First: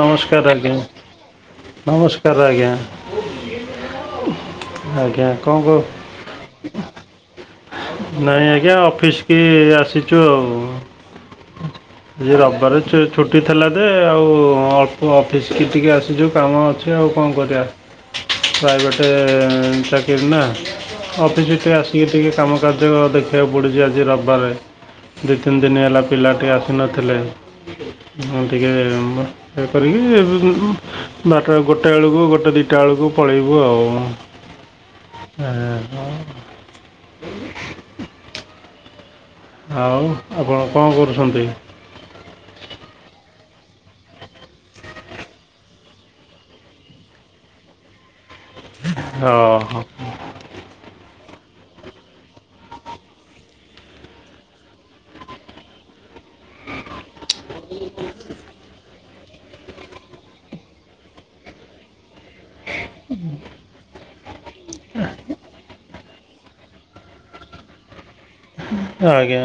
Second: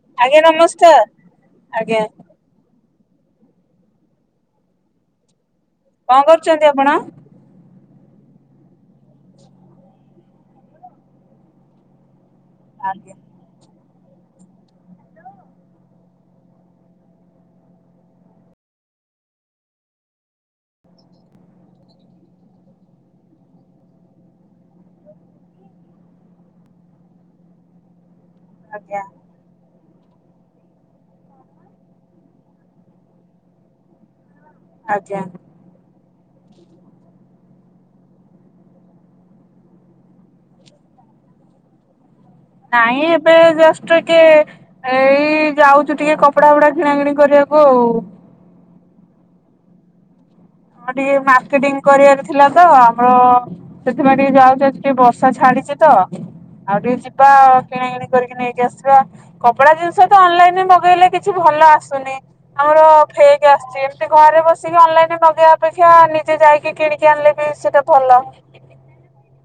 ନମସ୍କାର ଆଜ୍ଞା ନମସ୍ ଆଜ୍ଞା ନମସ୍କାର ଆଜ୍ଞା ଆଜ୍ଞା କଣ କହ କଣ କରୁଛନ୍ତି ଆପଣ? ନାଇଁ ଆଜ୍ଞା ଅଫିସ୍ କି ଆସିଛୁ ଆଉ। ଆଜି ରବିବାର ଛୁ ଛୁ ଆଜ୍ଞା ଛୁଟି ଥିଲା ଯେ ଆଉ ଅଲ୍ପ ଅଫିସ୍ କି ଟିକେ ଆସିଛୁ କାମ ଅଛି ଆଉ କଣ କରିବା। ପ୍ରାଇଭେଟ ଚାକିରି ନା। ଅଫିସିକି ଟିକେ ଆସିକି ଟିକେ କାମ କାର୍ଯ୍ୟ ଦେଖିବାକୁ ପଡୁଛି ଆଜି ରବିବାରେ। ଦୁଇ ତିନି ଦିନ ହେଲା ପିଲା ଟିକେ ଆସିନଥିଲେ ମୁଁ ଟିକେ ଆଜ୍ଞା ଇଏ କରିକି ବାରଟା ଗୋଟାଏ ବେଳକୁ ଗୋଟେ ଦିଟା ବେଳକୁ ପଳେଇବୁ ଆଉ। [inaudible] ଆଜ୍ଞା। ଏ କଣ? ଆଉ ଆପଣ କଣ କରୁଛନ୍ତି? ନାଇଁ ଏବେ ଜଷ୍ଟ ଟିକେ ଏଇ ଯାଉଛୁ ଟିକେ କପଡା ଫପଡା କିଣା କିିଣି କରିବାକୁ ଆଉ। ଅ ହ। ଆଉ ଟିକେ ମାର୍କେଟିଂ କରିବାର ଥିଲା ତ। ହ ସେଥିପାଇ ଟିକେ ଯାଉଚି ଆଜି ଟିକେ ବର୍ଷା ଛାଡ଼ିଚି। ତ ଆଉ ଟିକେ ଯିବା କିଣା କିିଣି କରିକି ନେଇକି ଆସିବା। କପଡା ଜିନିଷ ତ ଅନଲାଇନରେ ମଗେଇଲେ କିଛି ଭଲ ଆସୁନି। ଆମର ଫେକ୍ ଆସୁଛି। ସେ ଘରେ ବସିକି ଅନଲାଇନରେ ମଗେଇବା ଅପେକ୍ଷା ନିଜେ ଯାଇକି କିଣିକି ଆଣିଲେ ବି ସେଟା ଭଲ। ଆଜ୍ଞା।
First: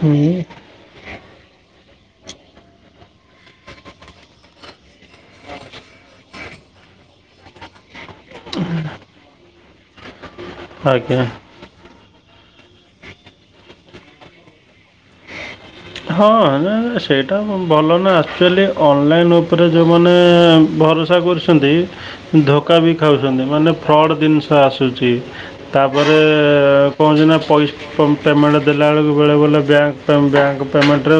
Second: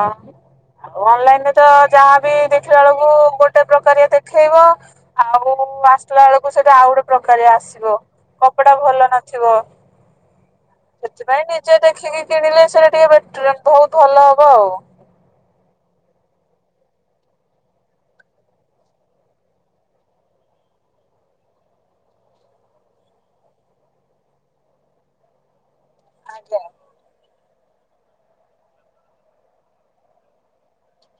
ହୁଁ ଅନଲାଇନରେ ତ ଯାହାବି ଦେଖିଲା ବେଳକୁ ଗୋଟେ ପ୍ରକାରିଆ ଦେଖେଇବ। ଆଉ ଆସିଲା ବେଳକୁ ସେଟା ଆଉ ଗୋଟେ ପ୍ରକାରିଆ ଆସିବ। କପଡା ଭଲ ନ ଥିବ। ଆଜ୍ଞା ସେଥିପାଇଁ ନିଜେ ଦେଖିକି କିଣିଲେ ସେଟା ଟିକେ ବେଟର ଭଲ ହବ ଆଉ। ହଁ। ନା ନା ସେଇଟା ଭଲ ନା। ଆକ୍ଚୁଆଲି ଅନଲାଇନ୍ ଉପରେ ଯେଉମାନେ ଭର ସା କରୁଛନ୍ତି ଧୋକା ବି ଖାଉଛନ୍ତି ମାନେ ଫ୍ରଡ଼୍ ଜିନିଷ ଆସୁଛି। ତାପରେ ଆଜ୍ଞା ପହଞ୍ଚିନା ପଇ ପେ-ପେମେଣ୍ଟ ଦେଲାବେେଳକୁ ବେଳେବେେଳେ ବ୍ୟାଙ୍କ ବ୍ୟାଙ୍କ ପେମେଣ୍ଟରେ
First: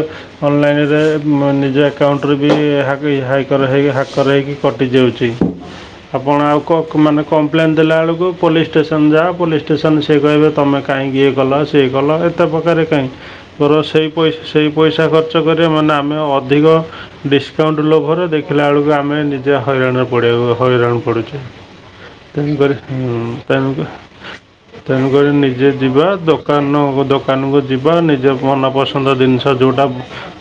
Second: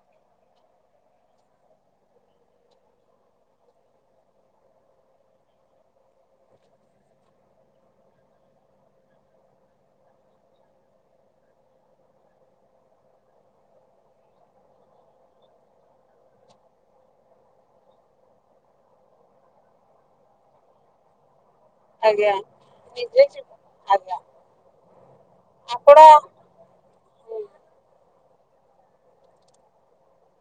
ଅନଲାଇନରେ ମୋ ନିଜ ଆକାଉଣ୍ଟରେ ବି ହାବି ହାଇକ୍ କରାହେଇ ହାକ୍ କରରେଇକି କଟିଯାଉଚି। ଆପଣ ଆଉ କ-ମାନେ କମ୍ପ୍ଲେନ୍ ଦେଲା ବେଳକୁ ପୋଲିସ ଷ୍ଟେସନ ଯାଅ ପୋଲିସ ଷ୍ଟେସନ ସେ କହିଲେ ତମେ କାହିଁକି ଇଏ କଲ ସିଏ କଲ ଏତେ ପ୍ରକାରେ କାହିଁକି ମୋର ସେଇ ପଇ ସେଇ ପଇସା ଖର୍ଚ୍ଚ କରିବ ମାନେ ଆମେ ଅଧିକ ଡିସ୍କାଉଣ୍ଟ ଲୋଭରେ ଦେଖିଲାବେଳକୁ ଆମେ ନିଜେ ହଇରାଣରେ ପଡ଼ିବାକୁ ହଇରାଣ ପଡ଼ୁଚୁ। ଆଜ୍ଞା ତେଣୁକରି ହୁଁ ନିଜେ କି ତେଣୁକ ଆଜ୍ଞା ତେଣୁକରି ନିଜେ ଆପଣ ଯିବା ଦୋ କାନକୁ ଦୋକାନକୁ ଯିବା ନିଜ ମନପସନ୍ଦ ଜିନିଷ ଯୋଉଟା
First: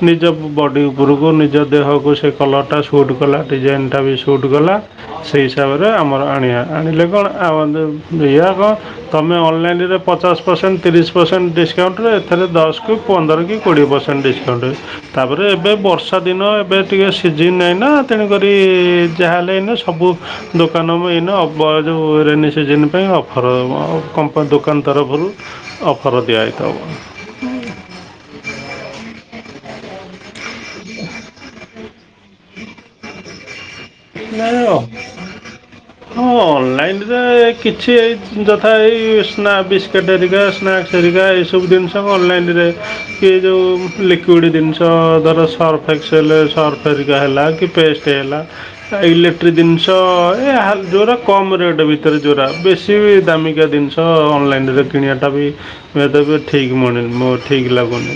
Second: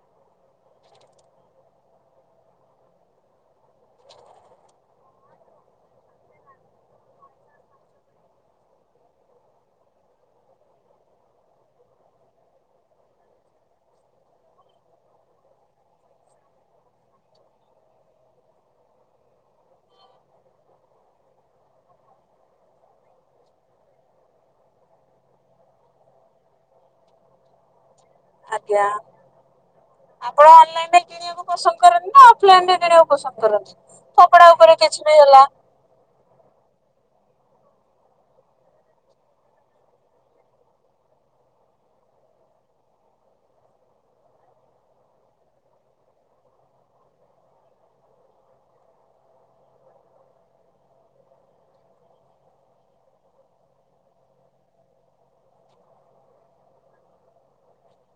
ନିଜ ବଡ଼ି ଉପରକୁ ନିଜ ଦେହକୁ ସେ କଲରଟା ସୁଟ୍ କଲା ଡିଜାଇନଟା ବି ସୁଟ୍ କଲା ସେଇ ହିସାବରେ ଆମର ଆଣିବା। ଆଣିଲେ କଣ [unintelligible] ତମେ ଅନଲାଇନରେ ପଚାଶ ପରସେଣ୍ଟ ତିରିଶ ପରସେଣ୍ଟ ଡିସ୍କାଉଣ୍ଟରେ। ଏଥିରେ ଦଶକୁ ପନ୍ଦର କି କୋଡ଼ିଏ ପରସେଣ୍ଟ ଡିସ୍କାଉଣ୍ଟ। ତାପରେ ଏବେ ବର୍ଷା ଦିନ ଏବେ ଟିକେ ସିଜିନ୍ ନାହିଁ ନା। ତେଣୁକରି ଯାହା ହେଲେ ଏଇନେ ସବୁ ଦୋକାନ ମୁ ଏଇନା ଅବ ଯେଉଁ ରେନି ସିଜନ ପାଇଁ ଅ [unintelligible] ଦୋକାନ ତରଫରୁ ଅଫର ଦିଆହେଇଥବ। [unintelligible] ଗ୍ୟା ଆପଣ ଅନଲାଇନରେ କିଣିବାକୁ ପସନ୍ଦ କରନ୍ତି ନା ଅଫଲାଇନରେ କିଣିବାକୁ ପସନ୍ଦ କରନ୍ତି। କେନ୍ତି କପଡା ଜାଣିଲ? ଉପରେ କିଛି ବି ହେଲା ହଁ ଅନଲାଇନରେ କିଛି ଏଇ ଯଥା ଏଇ ସ୍ନାକ୍ସ ବିସ୍କିଟ୍ ହେରିକ ସ୍ନାକ୍ସ ହେରିକା ଏସବୁ ଜିନିଷ ମୁଁ ଅନଲାଇନରେ କିଏ ଯେଉଁ ଲିକ୍ୱିଡ ଜିନିଷ ଧର ସର୍ଫ ଏକ୍ସେଲ ସର୍ଫ ହେରିକା ହେଲା କି ପେଷ୍ଟ ହେଲା। ଇଲେକ୍ଟ୍ରି ଜିନିଷ ଏ ହା ଯୋଉଟା କମ ରେଟ୍ ଭିତରେ ସେଟା ବେଶି ଦାମିକା ଜିନିଷ ତ ଅନଲାଇନରେ କିଣିବା ଟା ବି ଏଟାକୁ ଠିକ୍ ମନେ ମୋ ଠିକ୍ ଲାଗୁନି।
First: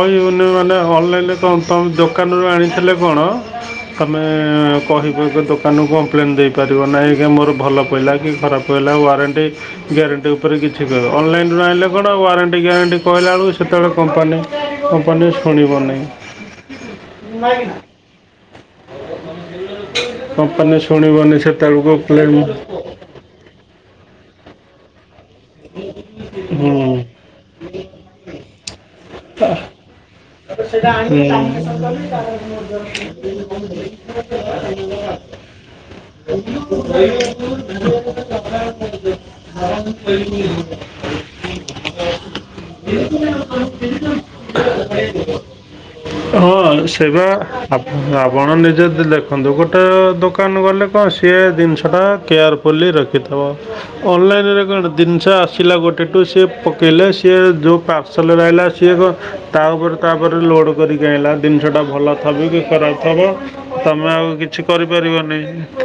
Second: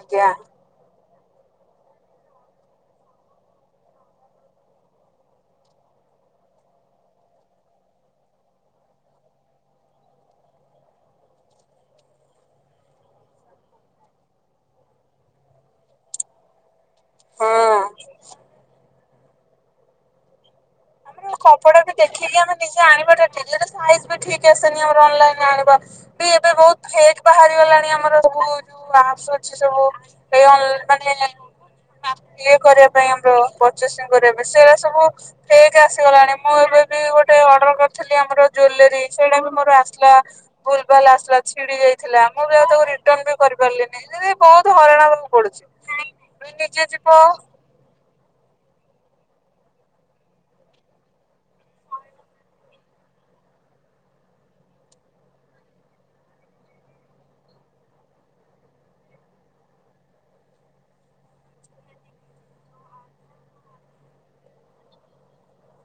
ଆଜ୍ଞା ମାନେ ଅନଲାଇନରେ କଣ ତମ ଦୋକାନରୁ ଆଣିଥିଲେ କଣ ତମେ କହିବ କି ଦୋକାନକୁ କମ୍ପ୍ଲେନ୍ ଦେଇପାରିବ। ନାହିଁ ଆଜ୍ଞା ମୋର ଭଲ ପଇଲା କି ଖରାପ ରହିଲା ୱାରେଣ୍ଟି ଗ୍ୟାରେଣ୍ଟି ଉପରେ କିଛି କହିବ। ଅନଲାଇନରୁ ଆଣିଲେ କଣ ୱାରେଣ୍ଟି ଗ୍ୟାରେଣ୍ଟି କହିଲା ବେଳକୁ ସେତେବେଳେ କମ୍ପାନୀ କମ୍ପାନୀ ଶୁଣିବ ନାହିଁ। ହଁ। କମ୍ପାନୀ ଆମର ଶୁଣିବନି କପଡା ବି ସେତେବେଳେକୁ ଦେଖିକି ଅଫଲାଇନ୍ ଆମେ ନିଜେ ଆଣିବାଟା ଠିକ୍। ଇଏ ତ ସାଇଜ ବି ଠିକ୍ ଆସେନି। ଆମର ଅନଲାଇନରେ ଆଣିବା ବି ଏବେ ବହୁତ ଫେକ୍ ପ୍ଲେନ୍ ବାହାରି ଗଲାଣି ଆମର ସବୁ ଯୋଉ ଆପ୍ସ ଅଛି ସବୁ। ଏ ମାନେ ଇଏ କରିବା ପାଇଁ ଆମ୍ବ ପରଚେଜ୍ କରିବା ପାଇଁ ସେ ସବୁ ଫେକ୍ ଆସିବ। ମାନେ ମୁଁ ଏବେ ବି ଗୋଟେ ଅର୍ଡର କରିଥିଲି ଆମର ଜୁଏଲାରୀ ସେଇଟା ବି ମୋର ଆସିଲା। ଭୁଲ ଭାଲ୍ ଆସିଲା। ଛିଡି ଯାଇଥିଲା। ମୁଁ ବି ଆଉ ତାକୁ ରିଟର୍ନ ବି କରି ପାରିଲିନି। ସେ ବହୁତ ହଇରାଣ ହବାକୁ ପଡୁଚି। ହଁ ସେବା ଆପଣ ନିଜେ ଦେଖନ୍ତୁ। ଗୋଟେ ଦୋକାନକୁ ଗଲେ କଣ ସିଏ ଜିନିଷ ଟା କେୟାର ଫୁଲି ରଖିଥବ। ଅନଲାଇନରେ କଣ ଜିନିଷ ଆସିଲା, ଗୋଟେ ଟୁ ସିଏ ପକେଇଲେ ସିଏ ଯେଉଁ ପା ପାର୍ସଲରେ ଆଇଲା ସିଏ କଣ ତା ଉପରେ ତା ପରେ ଲୋଡ କରିକି ଅଇଁଲା ଜିନିଷଟା ଭଲ ଥବ କି ଖରାପ ଥବ, ତମେ ଆଉ କିଛି କରିପାରିବନି।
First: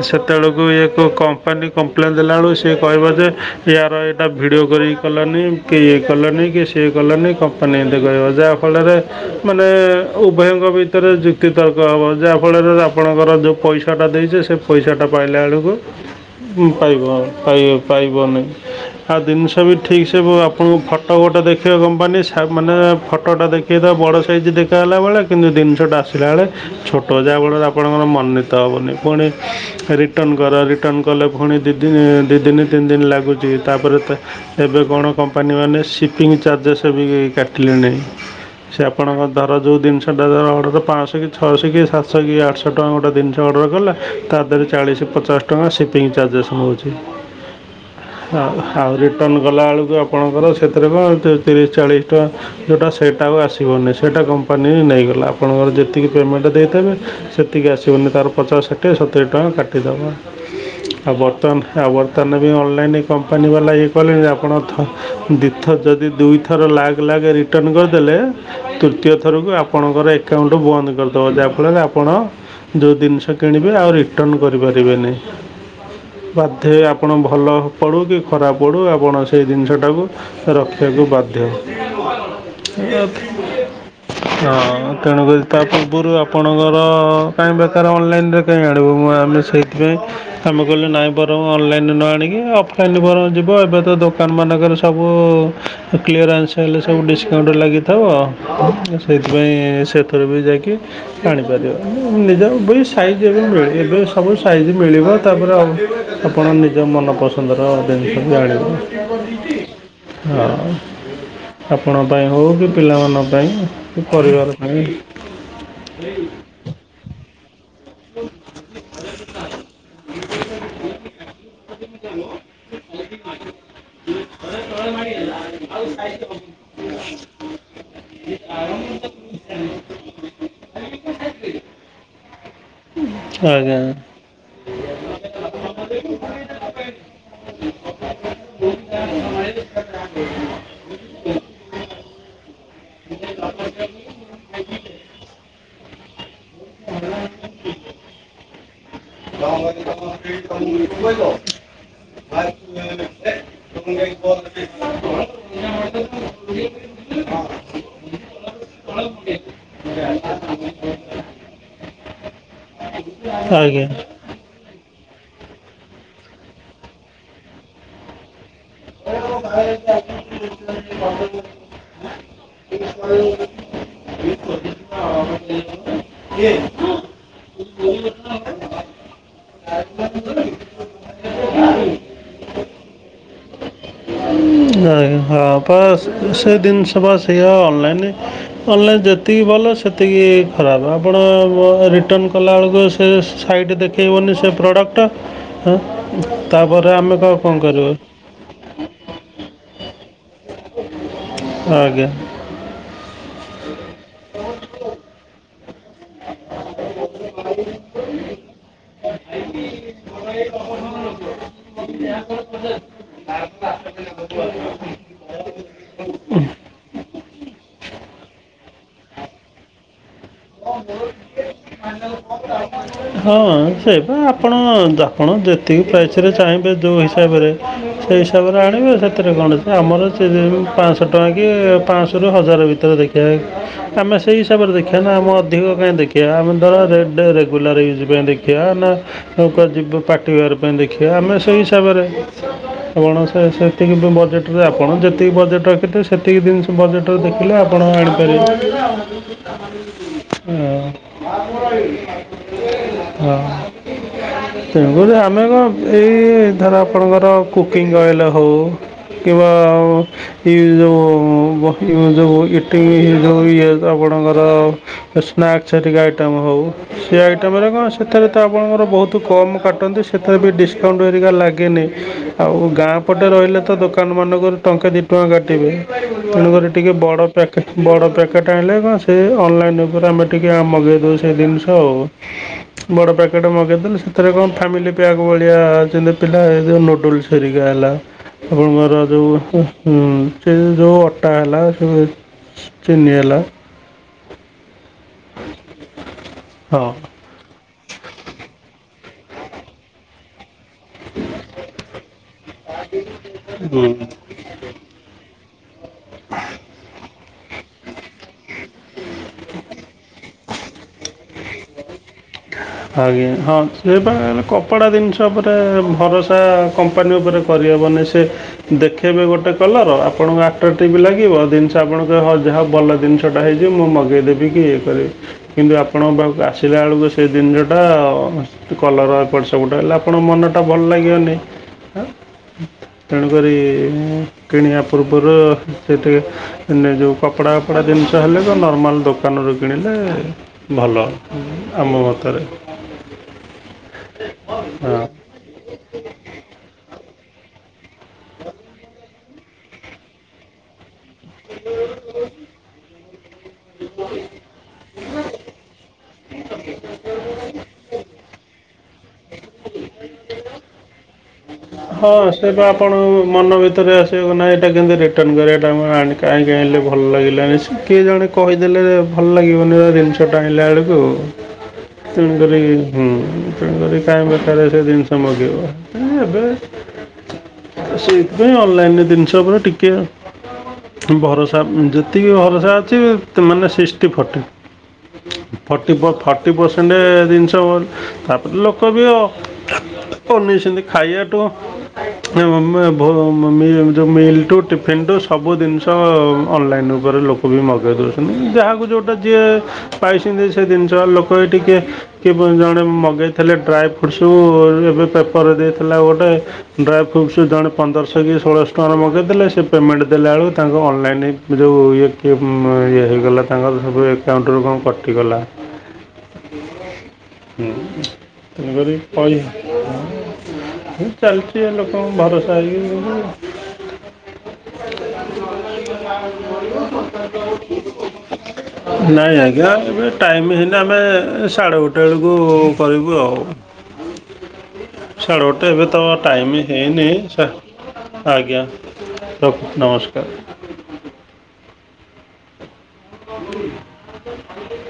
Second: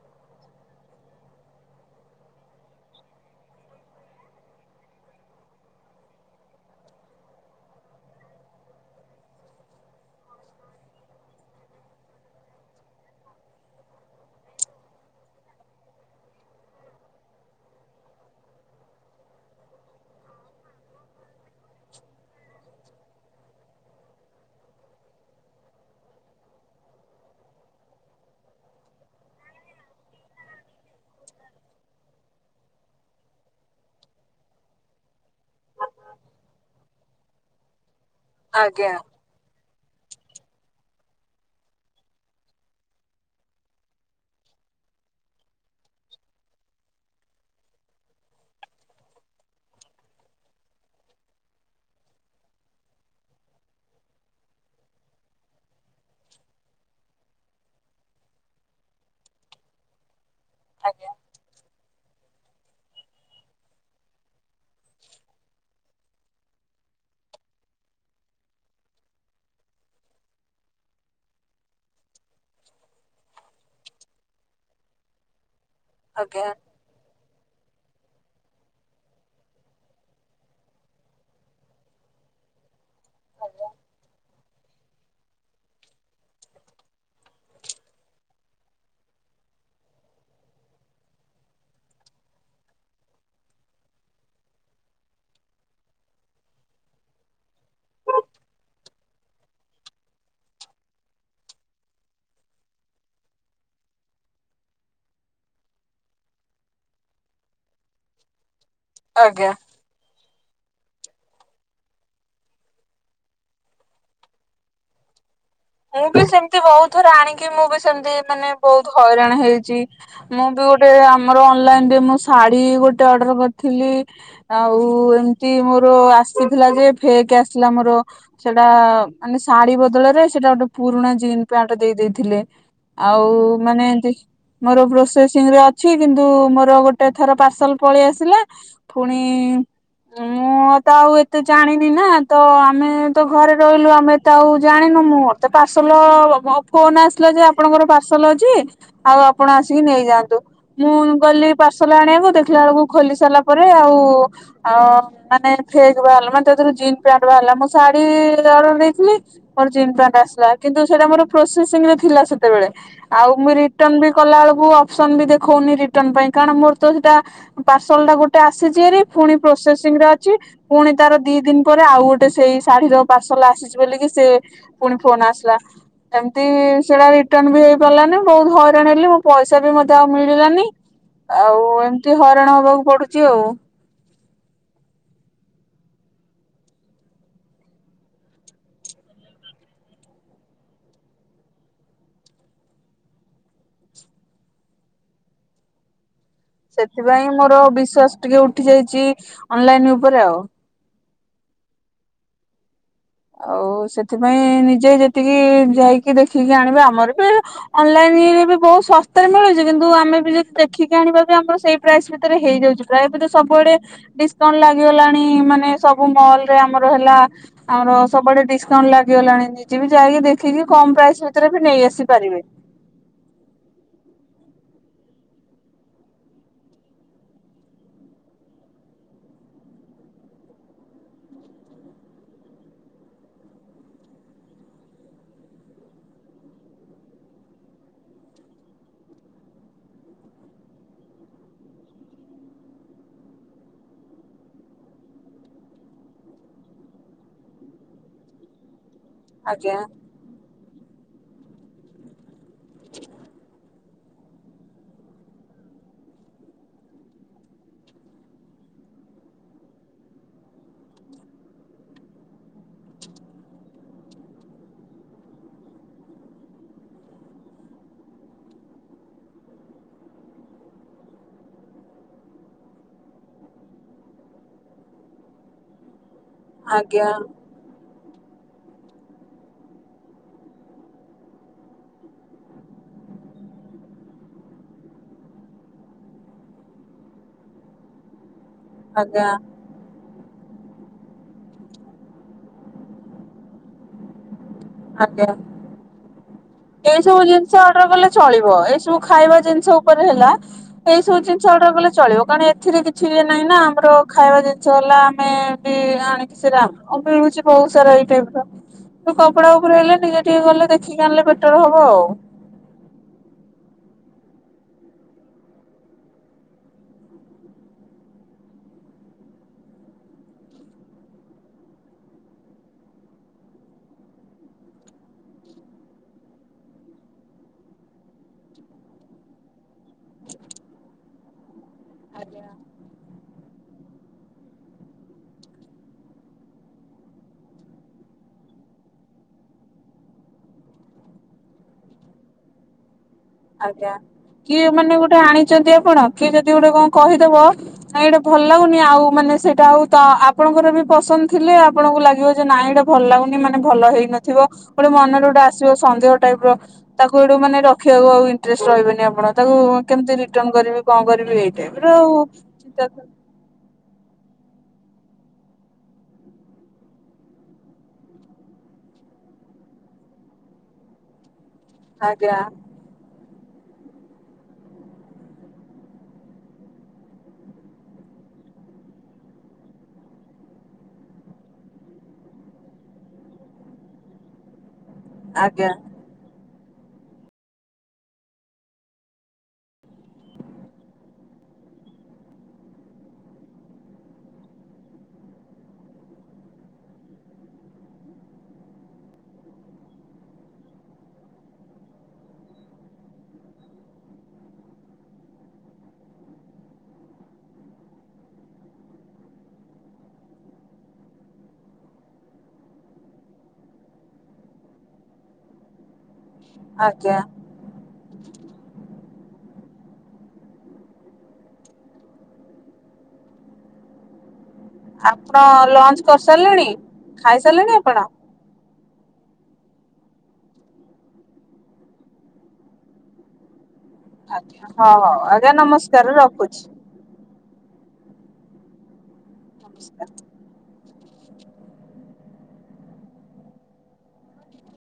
ସେତେବେଳକୁ ଇଏ ‌କୋଉ କମ୍ପାନୀ, କମ୍ପ୍ଲେନ୍ ଦେଲାବେଳୁକୁ ସିଏ କହିବ ଯେ, ୟାର ଏଇଟା ଭିଡ଼ିଓ କରିକି କଲାନି କି ଇଏ କାଲନି କି ସିଏ କଲାନି, କମ୍ପାନୀ ଏମିତି କହିବ ଯାହାଫଳରେ ମାନେ ଉଭୟଙ୍କ ଭିତରେ ଯୁକ୍ତିତର୍କ ହେବ। ଯାହାଫଳରେ ଆପଣଙ୍କର ଯେଉଁ ପଇସାଟା ଦେଇଛ ସେ ପଇସାଟା ପାଇଲା ବେଳକୁ ପାଇବ ପାଇ-ପାଇବନି। ଆଉ ଜିନିଷ ବି ଠିକ୍, ସେ ଆପଣଙ୍କୁ ଫଟୋ ଗୋଟେ ଦେଖେଇବ। କମ୍ପାନୀ ମାନେ ଫଟୋଟା ଦେଖେଇଦବ ବଡ ସା ଷ୍ଟେଜ୍ ଦେଖାଗଲା ବେଳେ କିନ୍ତୁ ଜିନିଷଟା ଆସିଲା ବେଳେ ଛୋଟ, ଯାହା ଫଳରେ ଆପଣଙ୍କର ମନନୀତ ହେବନି। ପୁଣି ରିଟର୍ଣ୍ଣ କର। ରିଟର୍ନ କାଲେ ପୁଣି ଦି-ଦି ଦିନ ତିନି ଦିନ ଲାଗୁଚି। ତା ପରେ ତ ଏବେ କଣ କମ୍ପାନୀମାନେ ସିପିଂ ଚାର୍ଜେସ୍ ବି କାଟିଲେଣି। ହାଏ। ସେ ଆପଣଙ୍କ ଧର ଯୋଉ ଜିନିଷଟା ଧର ଅର୍ଡ଼ର ପାଞ୍ଚଶହ କି ଛଅଶହ କି ସାତଶହ କି ଆଠଶହ ଟଙ୍କା ଗୋଟେ ଜିନିଷ ଅର୍ଡ଼ର କଲେ, ତା ଧିରେ ଚାଳିଶ ପଚାଶ ଟଙ୍କା ସିପିଙ୍ଗ୍ ଚାର୍ଜେସ ନଉଚି। ଆଉ ଆଉ ରିଟର୍ଣ୍ଣ କଲାବେଳକୁ ଆପଣଙ୍କର ସେଥିରେ ବା ତି-ତିରିଶ ଚାଳିଶ ଟଙ୍କା ଯୋଉଟା ସେଇଟାକୁ ଆଉ ଆସିବନି। ସେଇଟା କମ୍ପାନୀ ନେଇଗଲା, ଆପଣଙ୍କର ଯେତିକି ପେମେଣ୍ଟ ଦେଇଥେବେ ସେତିକି ଆସିବନି ତାର ପଚାଶ ଷାଠିଏ ସତୁରି ଟଙ୍କା କାଟିଦେବ। ଆଉ ଆଜ୍ଞା ବର୍ତ୍ତମାନ ଆଉ ବର୍ତ୍ତମାନ ବି ଅନଲାଇନ୍ କମ୍ପାନୀ ବାଲା ଇଏ କଲେଣି ଆପଣ ଥ-ଦି ଥର ଯଦି ଦୁଇ ଥ ଦି ଥର ଲାଗ୍ ଲାଗ୍ ରିଟର୍ଣ୍ଣ କରିଦେଲେ ତୃତୀୟ ଥରକୁ ଆପଣଙ୍କର ଏକାଉଣ୍ଟ ବନ୍ଦ କରିଦେବ। ଯାହା ଫଳରେ ଆପଣ ଯୋଉ ଦିନ୍‌ଷ କିଣିବେ ଆଉ ରିଟନ୍‌ କରିପାରିବେନି ଆଜ୍ଞା ବାଧ୍ୟ ହେଇ ଆପ୍ ପଣ ଭଲ ପଡ଼ୁ କି ଖରାପ ପଡ଼ୁ ଆପଣ ସେଇ ଜିନିଷଟାକୁ ରଖିଆକୁ ବାଧ୍ୟ। ହଁ ତେଣୁକରି ତା ପୂର୍ବରୁ ଆପଣଙ୍କର କାଇଁ ବେକାର ଅନ୍‌ଲାଇନରେ କାଇଁଆଣିବୁ ମୁଁ ଆନ୍‌ଲି ସେଇଥିପାଇଁ। ଆମେ କହିଲୁ ନାଇଁ ବରଂ ଅନଲାଇନ୍ ରୁ ନ ଆଣିକି ଅଫଲାଇନ୍ ରୁ ବରଂ ଯିବ ଏବେ ତ ଦୋକାନମାନାନଙ୍କରେ ସବୁ ତ କ୍ଲିୟରାନ୍ସ ହେଲେ ସବୁ ଡିସକାଉଣ୍ଟ ଲାଗି ତ ସେଇଥ୍ ପାଇଁ ସେଥର ବି ଯାଇକି ଜାଣିପାରିବ ଉଁ ନିଜର ବି ସାଇଜ୍ ଏବେ ମିଳେ ଏବେ ସବୁ ସାଇଜ୍ ମିଳିବ ତାପରେ ଅ ଆପଣ ନିଜ ମନପସନ୍ଦର ଜିନିଷ ବି ଆଣିବେ। ଆଜ୍ଞା ହଁ ଆପଣ ପାଇଁ ହଉ କି ପିଲାମାନଙ୍କ ପାଇଁ କି ପରିବାର ପାଇଁ। ମୁଁ ବି ସେମ୍ ତି ବହୁତ ଥର ଆଣିକି ମୁଁ ବି ସେମ୍ ତି ମାନେ ବହୁତ ହଇରାଣ ହେଇଚି। ମୁଁ ବି ଗୋଟେ ଆମର ଅନଲାଇନ ରେ ମୋ ଶାଢୀ ଗୋଟେ ଅର୍ଡର କର୍ ଥିଲି ଆଉ ଏମ୍ ତି ମୋର ଆସିଥିଲା ଯେ ଫେକ୍ ଆସିଲା ମୋର। ସେଟା ଆର ମାନେ ଶାଢୀ ବଦଳରେ ସେଟା ଗୋଟେ ପୁରୁଣା ଜିନ୍ ପ୍ୟାଣ୍ଟ ଦେଇ ଦେଇେଥିଲେ। ଆଉ ଆଜ୍ଞା ମାନେ ଏନ୍‌ତି ମୋର ପ୍ରୋସେସିଂ ରେ ଅଛି କିନ୍ତୁ ମୋର ଗୋଟେ ଥର ପାର୍ସଲ ପଳେଇ ଆସିଲା ଫୁଣି ମୁଁ ତା ଆଉ ଏତେ ଜାଣିନି ନା ତ ଆମେ ତ ଘରେ ରହିଲୁ ଆମେ ତା ଆଉ ଜାଣିନୁ ମୁଁ ଅ ତ ପାର୍ସଲ ଅଫ୍ ଫୋନ ଆସିଲା ଯେ ଆପଣଙ୍କର ପାର୍ସଲ ଅଛି ଆଉ ଆପଣ ଆସିକି ନେଇଯାଆନ୍ତୁ ମୁଁ ଗଲି। ପାର୍ସଲ ଆଣି ଆକୁ ଦେଖିଲା ବେଳକୁ ଖୋଲି ସାରିଲା ପରେ ଆଉ ଅ ମାନେ ଫେକ୍ ବାହାରିଲା ମାନେ ତାଧିରୁ ଜିନ୍ ପ୍ୟାଣ୍ଟ ବାହାରିଲା ମୁଁ ଶାଢୀ ଅର୍ଡର ଦେଇଥିଲି ମୋର ଜିନ୍ ପ୍ୟାଣ୍ଟ ଆସ୍‌ଲା କିନ୍ତୁ ସେଡା ମୋର ପ୍ରୋସେସିଂ ରେ ଥିଲା ସେତେବେଳେ ଆଉ ମୁଁ ଆଜ୍ଞା ରିଟନ୍‌ ବି କଲା ଏଳକୁ ଅପସନ ବି ଦେଖଉନି ରିଟନ୍‌ ପାଇଁ କାରଣ ମୋର ତ ସେଟା ପାର୍ସଲ ଟା ଗୋଟ଼୍ ଟା ଆସିଚି ଭାରି ଫୁଣି ପ୍ରୋସେସିଂ ରେ ଅଛି ପୁଣି ତାର ଦି ଦିନ ପରେ ଆଉ ଗୋଟେ ସେଇ ଶାଢୀର ପାର୍ସଲ ଆସିଛି ବୋଲିକି ସେ ପୁଣି ଫୋନ ଆସିଲା ଏମତି ସେଡା ରିଟର୍ଣ ବି ହେଇ ପାର୍ ଲାନି ବହୁତ ହଇରାଣ ହେଲି ମୋ ପଇସା ବି ମତେ ଆଉ ମିଳିଲାନି ଆଉ ଏମ୍ ତି ହଇରାଣ ହବାକୁ ପଡୁଛି ଆଉ। ହୁଁ ଆ ହ ଅପା ସେ ଦିନ୍‌ ଷ ବା ସେୟା ଅନ୍ ଲାଇନରେ। ଅନ୍‌ ଲା ଯେତିକି ଭଲ ସେତିକି ଖରାପ ଆପଣ ରିଟନ୍‌ କଲାବେେଳକୁ ସେ ସାଇଡ଼ ଦେଖ୍ କେଇବନି ସେ ପ୍ରଡ଼କ୍ଟ ଟା ହଁ ତାପରେ ଆମେ ସେଥିପାଇଁ ତାକ୍ ମୋର କଣ କରିବୁ? ବିଶ୍ଵାସ ଟିକେ ଉଠି ଯାଇଚି ଅନଲାଇନ ଉପରେ ଆଉ। ଆଜ୍ଞା। ଆଉ ସେଥିପାଇଁ ନିଜେ ଯେତିକି ଯାଇକି ଦେଖିକି ଆଣିବା ଆମର ବି ଅନ୍‌ଲାଇନିରେ ବି ବହୁତ ଶସ୍ତାରେ ମିଳୁଚି କିନ୍ତୁ ଆମେ ବି ଯଦି ଦେଖିକି ଆଣିବା ବି ଆମର ସେଇ ପ୍ରାଇସ୍ ଭିତରେ ହେଇଯାଉଚି ପ୍ରାୟ ବଧେ ସବୁଆଡେ ଡିସକାଉଣ୍ଟ ଲାଗିଗଲାଣି ମାନେ ସବୁ ମଲରେ ଆମର ହେଲା ଆମର ସବୁଆଡେ ଡିସକାଉଣ୍ଟ ଲାଗିଗଲାଣି ନିଜେବି ଯାଇଗି ଦେଖିକି କମ ପ୍ରାଇସ ଭିତେରେ ବି ନେଇ ଆସିପାରିବେ। ହଁ ସେ ବା ଆପଣ ଯାପଣ ଯେତିକି ପ୍ରାଇସ୍ରରେ ଚାହିଁବେ ଯୋଉ ହିସାବରେ ସେଇ ହିସାବରେ ଆଣିବେ ସେଥିରେ କଣ ସେ ଆମର ସେ ରେନ୍‌ ପାଆଁଶ ଟଙ୍କା କି ପାଆଁଶୁରୁ ହଜାର ଭିତ୍ ତ ଦେଖିଆ ଆମେ ସେଇ ହିସାବରେ ଦେଖିଆ ନା ଆମ ଅଧିକ କାଇଁ ଦେଖିଆ ଆମେ ଧର ରେଡ୍‌ଡେ ରେଗୁଲାର ୟୁ ପଖ ନା [unintelligible] ହଁ କୁଆଡ଼େ ଯିବ ପାର୍ଟି ଘର ପାଇଁ ଦେଖିବା ଆମେ ସେଇ ହିସାବରେ ଆପଣ ସେ ସେ ସେତିକି ବ ବଜେଟ୍ ରେ ଆପଣ ଯେତିକି ବଜେଟ୍ ରଖିଥିବେ ସେତିକି ଜିନିଷ ବଜେଟରେ ଦେଖିଲେ ଆପଣ ଆଣିପାରିବେ। ଆଜ୍ଞା ହଁ। ହଁ। ତେଣୁକୁରି ଆମେ କଣ ଏଇ ଧର ଆପଣଙ୍କର କୁକିଂ ଅଏଲ ହଉ। କିମ୍ବା ଆଉ ଏଇ ଯୋଉ ବହି ଯୋଉ ଇଟିଂ ଯୋଉ ଇଏ ଆପଣଙ୍କର ସ୍ନାକ୍ ଚା ଆଇଟମ ହଉ ସେ ଆ ଆଇଟମରେ କଣ ସେଥିରେ ତ ଆପଣଙ୍କର ବହୁତ କମ୍ କାଟନ୍ତି ସେଥିରେ ବି ଡିସକାଉଣ୍ଟ ହେରିକା ଲାଗେନି। ଆଉ ଗାଁ ପଟେ ରହିଲେ ତ ଦୋକାନକରେ ଟଙ୍କେ ଦି ଟଙ୍କା କାଟିବେ। ତେଣୁକରି ଟିକେ ଆଜ୍ଞା ବଡ ପ୍ୟା ବଡ଼ ପ୍ୟାକେଟ୍ ଆଣିଲେ କଣ ସେ ଅନଲାଇନ୍ ଉପରେ ଆମେ ଟିକେ ମଗେଇଦଉ ସେ ଜିନିଷ ଆଉ। ବଡ଼ ପ୍ୟାକେଟ୍ ମଗେଇଦେଲି ସେଥିରେ କଣ ଫ୍ୟାମିଲି ପ୍ୟାକ୍ ଭଳିଆ ଅଛନ୍ତି ପିଲା ଏ ଯେଉ ନୁଡୁଲ୍ସ। ହେରିକା ହେଲା ଆପଣଙ୍କର ଆଜ୍ଞା ଯୋଉ। ହୁଁ ସେ ଯୋଉ ଅଟା ହେଲା ସେ ଚିନି ହେଲା। ଆଜ୍ଞା ଏ ସବୁ ଜିନଷ ଅର୍ଡର କଲେ ଚଳିବ ଏସବୁ ଖାଇବା ଜିନିଷ ଉପରେ ହେଲା। ଏଇ ସବୁ ଜିନିଷ ଅର୍ଡର କଲେ ଚଳିବ କାରଣ ଏଥିରେ କିଛି ଇଏ ନାହିଁ ନାଁ ଆମର ହଁ ଖାଇବା ଜିନିଷ ହେଲା ଆମେ। ଆଣିକି ସେରା [unintelligible] ବିୁଛି ବହୁତ ସାରା ଏଇ ଟାଇପ ର ତୋ କପଡା ଉପରେ ହେଲେ ଟିକେ ଟିକେ ଗଲେ ଦେଖିକି ଆଣିଲେ ବେଟର ହବ ଆଉ। ଆଜ୍ଞା ହଁ ସେଇପା କପଡ଼ା ଜିନିଷ ଉପରେ ଭରସା କମ୍ପାନୀ ଉପରେ। କରି ହବନି ସେ। ଦେଖେଇବେ ଗୋଟେ କଲର ଆପଣଙ୍କୁ ଆଟ୍ରାକ୍ଟୀବି ଲାଗିବ ଜିନିଷ ଆପଣ କହିବେ ଯାହା ହଉ ଭଲ ଜିନିଷ। ଛୋଟ ହେଇଯିବ ମୁଁ ମଗେଇଦେବି କି ଇଏ କରିବି କିନ୍ତୁ ଆପଣଙ୍କ ପାଖକୁ ଆସିଲା ବଳକୁ ସେ ଜିନିଷଟା କଲର ଏପଟ ହେଲେ ଆପଣଙ୍କ ମନଟା ଭଲ ଲାଗିବନି। ତେଣୁକ କିଣିବା ପୂର୍ବରୁ ସେଥି। ମାନେ ଯୋଉ କପଡ଼ା ଫପଡ଼ା ଜିନିଷ ହେଲେ ତ ନର୍ମାଲ ଦୋକାନରୁ କିଣିଲେ। ଭଲ ଆମ ମତରେ। ଆଜ୍ଞା କିଏ ମାନେ ହଁ ଗୋଟେ ଆଣି ଚନ୍ତି। ଆପଣ କି ଯଦି ଗୋଟେ କଣ କହିଦବ ନାଇଁ ଏଇଟା ଭଲ ଲାଗୁନି ଆଉ ମାନେ ସେଇଟା ଆଉ ତ ଆ ଆପଣଙ୍କର ବି ପସନ୍ଦ ଥିଲେ ଆପଣଙ୍କୁ ଲାଗିବ ଯେ ନାଇଁ ଏଇଟା ଭଲ ଲାଗୁନି। ମାନେ ଭଲ ହେଇନଥିବ। ଗୋଟେ ମନରେ ଗୋଟେ ଆସିବ ସନ୍ଦେହ ଟାଇପ୍ ର ତାକୁ ଏଠୁ ମାନେ ରଖିବାକୁ ଆ ଇଣ୍ଟରେଷ୍ଟ ରହିବେନି ଆପଣ ତାକୁ କେମିତି ରିଟନ୍ କରିବି କଣ କରିବି ଏଇ ଟାଇପ ର ହଁ ଆଉ ସେ ବା ଆପଣ ମନ ଭିତରେ ଆସିବାକୁ ନାଁ ଏଇଟା କେମିତି ରିଟର୍ଣ୍ଣ କରିବାଟା ମୁଁ ଆଣିଲି କାହିଁକି ଭଲ ଲାଗିଲାନି ସେ କିଏ ଜଣେ କହିଦେଲେ ଭଲ ଲାଗିବନି ଜିନିଷ ଟା ଆଣିଲା ବେଳକୁ। ଆଜ୍ଞା ତେଣୁକରି ଆଜ୍ଞା ହୁଁ ତେଣୁକରି କାହିଁ ବେକାରରେ ସେ ଜିନିଷ ମଗେଇିବ। ନାଇଁ ଏବେ ସେଇଥିପାଇଁ ଅନଲାଇନରେ ଜିନିଷ ଉପରେ ଟିକେ ଭରସା ଯେତିକି ଭରସା ଅଛି ମାନେ ସିକ୍ସଟି ଫର୍ଟି। ଫୋର୍ଟି ଫର୍ ଫ ଫୋର୍ଟି ପରସେଣ୍ଟ ଜିନିଷ ତାପରେ ଲୋକ ବି ଅନେଇଚନ୍ତି ଖାଇବା ଟ। ଆମେ ମ ମ ବ ମ [unintelligible] ମିଲ୍ ଟୁ ଟିଫିନ୍ ଟୁ ସବୁ ଜିନିଷ ଅନଲାଇନ୍ ଉପରେ ଲୋକ ବି ମଗେଇ ଦଉଛନ୍ତି। ଯାହାକୁ ଯୋଉଟା ଯିଏ ପାଇଛନ୍ତି। ସେ ଜିନିଷ ଲୋକ ଟିକେ କିଏ ପୁଣି ଜଣେ ମଗେଇଥେଲେ ଡ୍ରାଏ ଫ୍ରୁଟସ୍ ସବୁ ଏବେ ପେପରରେ ଦେଇଥିଲା ଗୋଟେ ଡ୍ରାଏ ଫ୍ରୁଟ୍ସ ଜଣେ ପନ୍ଦରଶହ କି ଷୋହଳଶ ଟଙ୍କାର ମଗାଇ ଦେଲେ। ସେ ପେମେଣ୍ଟ ଦେଲାବେଳକୁ ତାଙ୍କ ଅନଲାଇନ୍ ଯୋଉ ଇଏ ଏ ମା ଇଏ ହେଇଗଲା। ତାଙ୍କର ସବୁ ଏକାଉଣ୍ଟରୁ କଣ କଟିଗଲା। ଆଜ୍ଞା ତୁମେ ଭାରି କହି ଚାଲିଛି ଏଲୋକଙ୍କୁ ଭରସା ହେଇକି [inaudible] ଆପଣ ଲଞ୍ଚ କରିସାରିଲେଣି, ଖାଇ ସାରିଲେଣି ଆପଣ? ନାଇଁ ଆଜ୍ଞା ଏବେ ଟାଇମ ହେଇନି ଆମେ ସାଢ଼େ ଗୋଟେ ଏଳୁକୁ କରିବୁ ଆଉ। ଆଜ୍ଞା ହଁ ହଉ ଆଜ୍ଞା ନମସ୍କାର ରଖୁଚି। ବି ହେଇନି ସା ଆଜ୍ଞା ରଖୁଚି ନମସ୍କାର। [inaudible]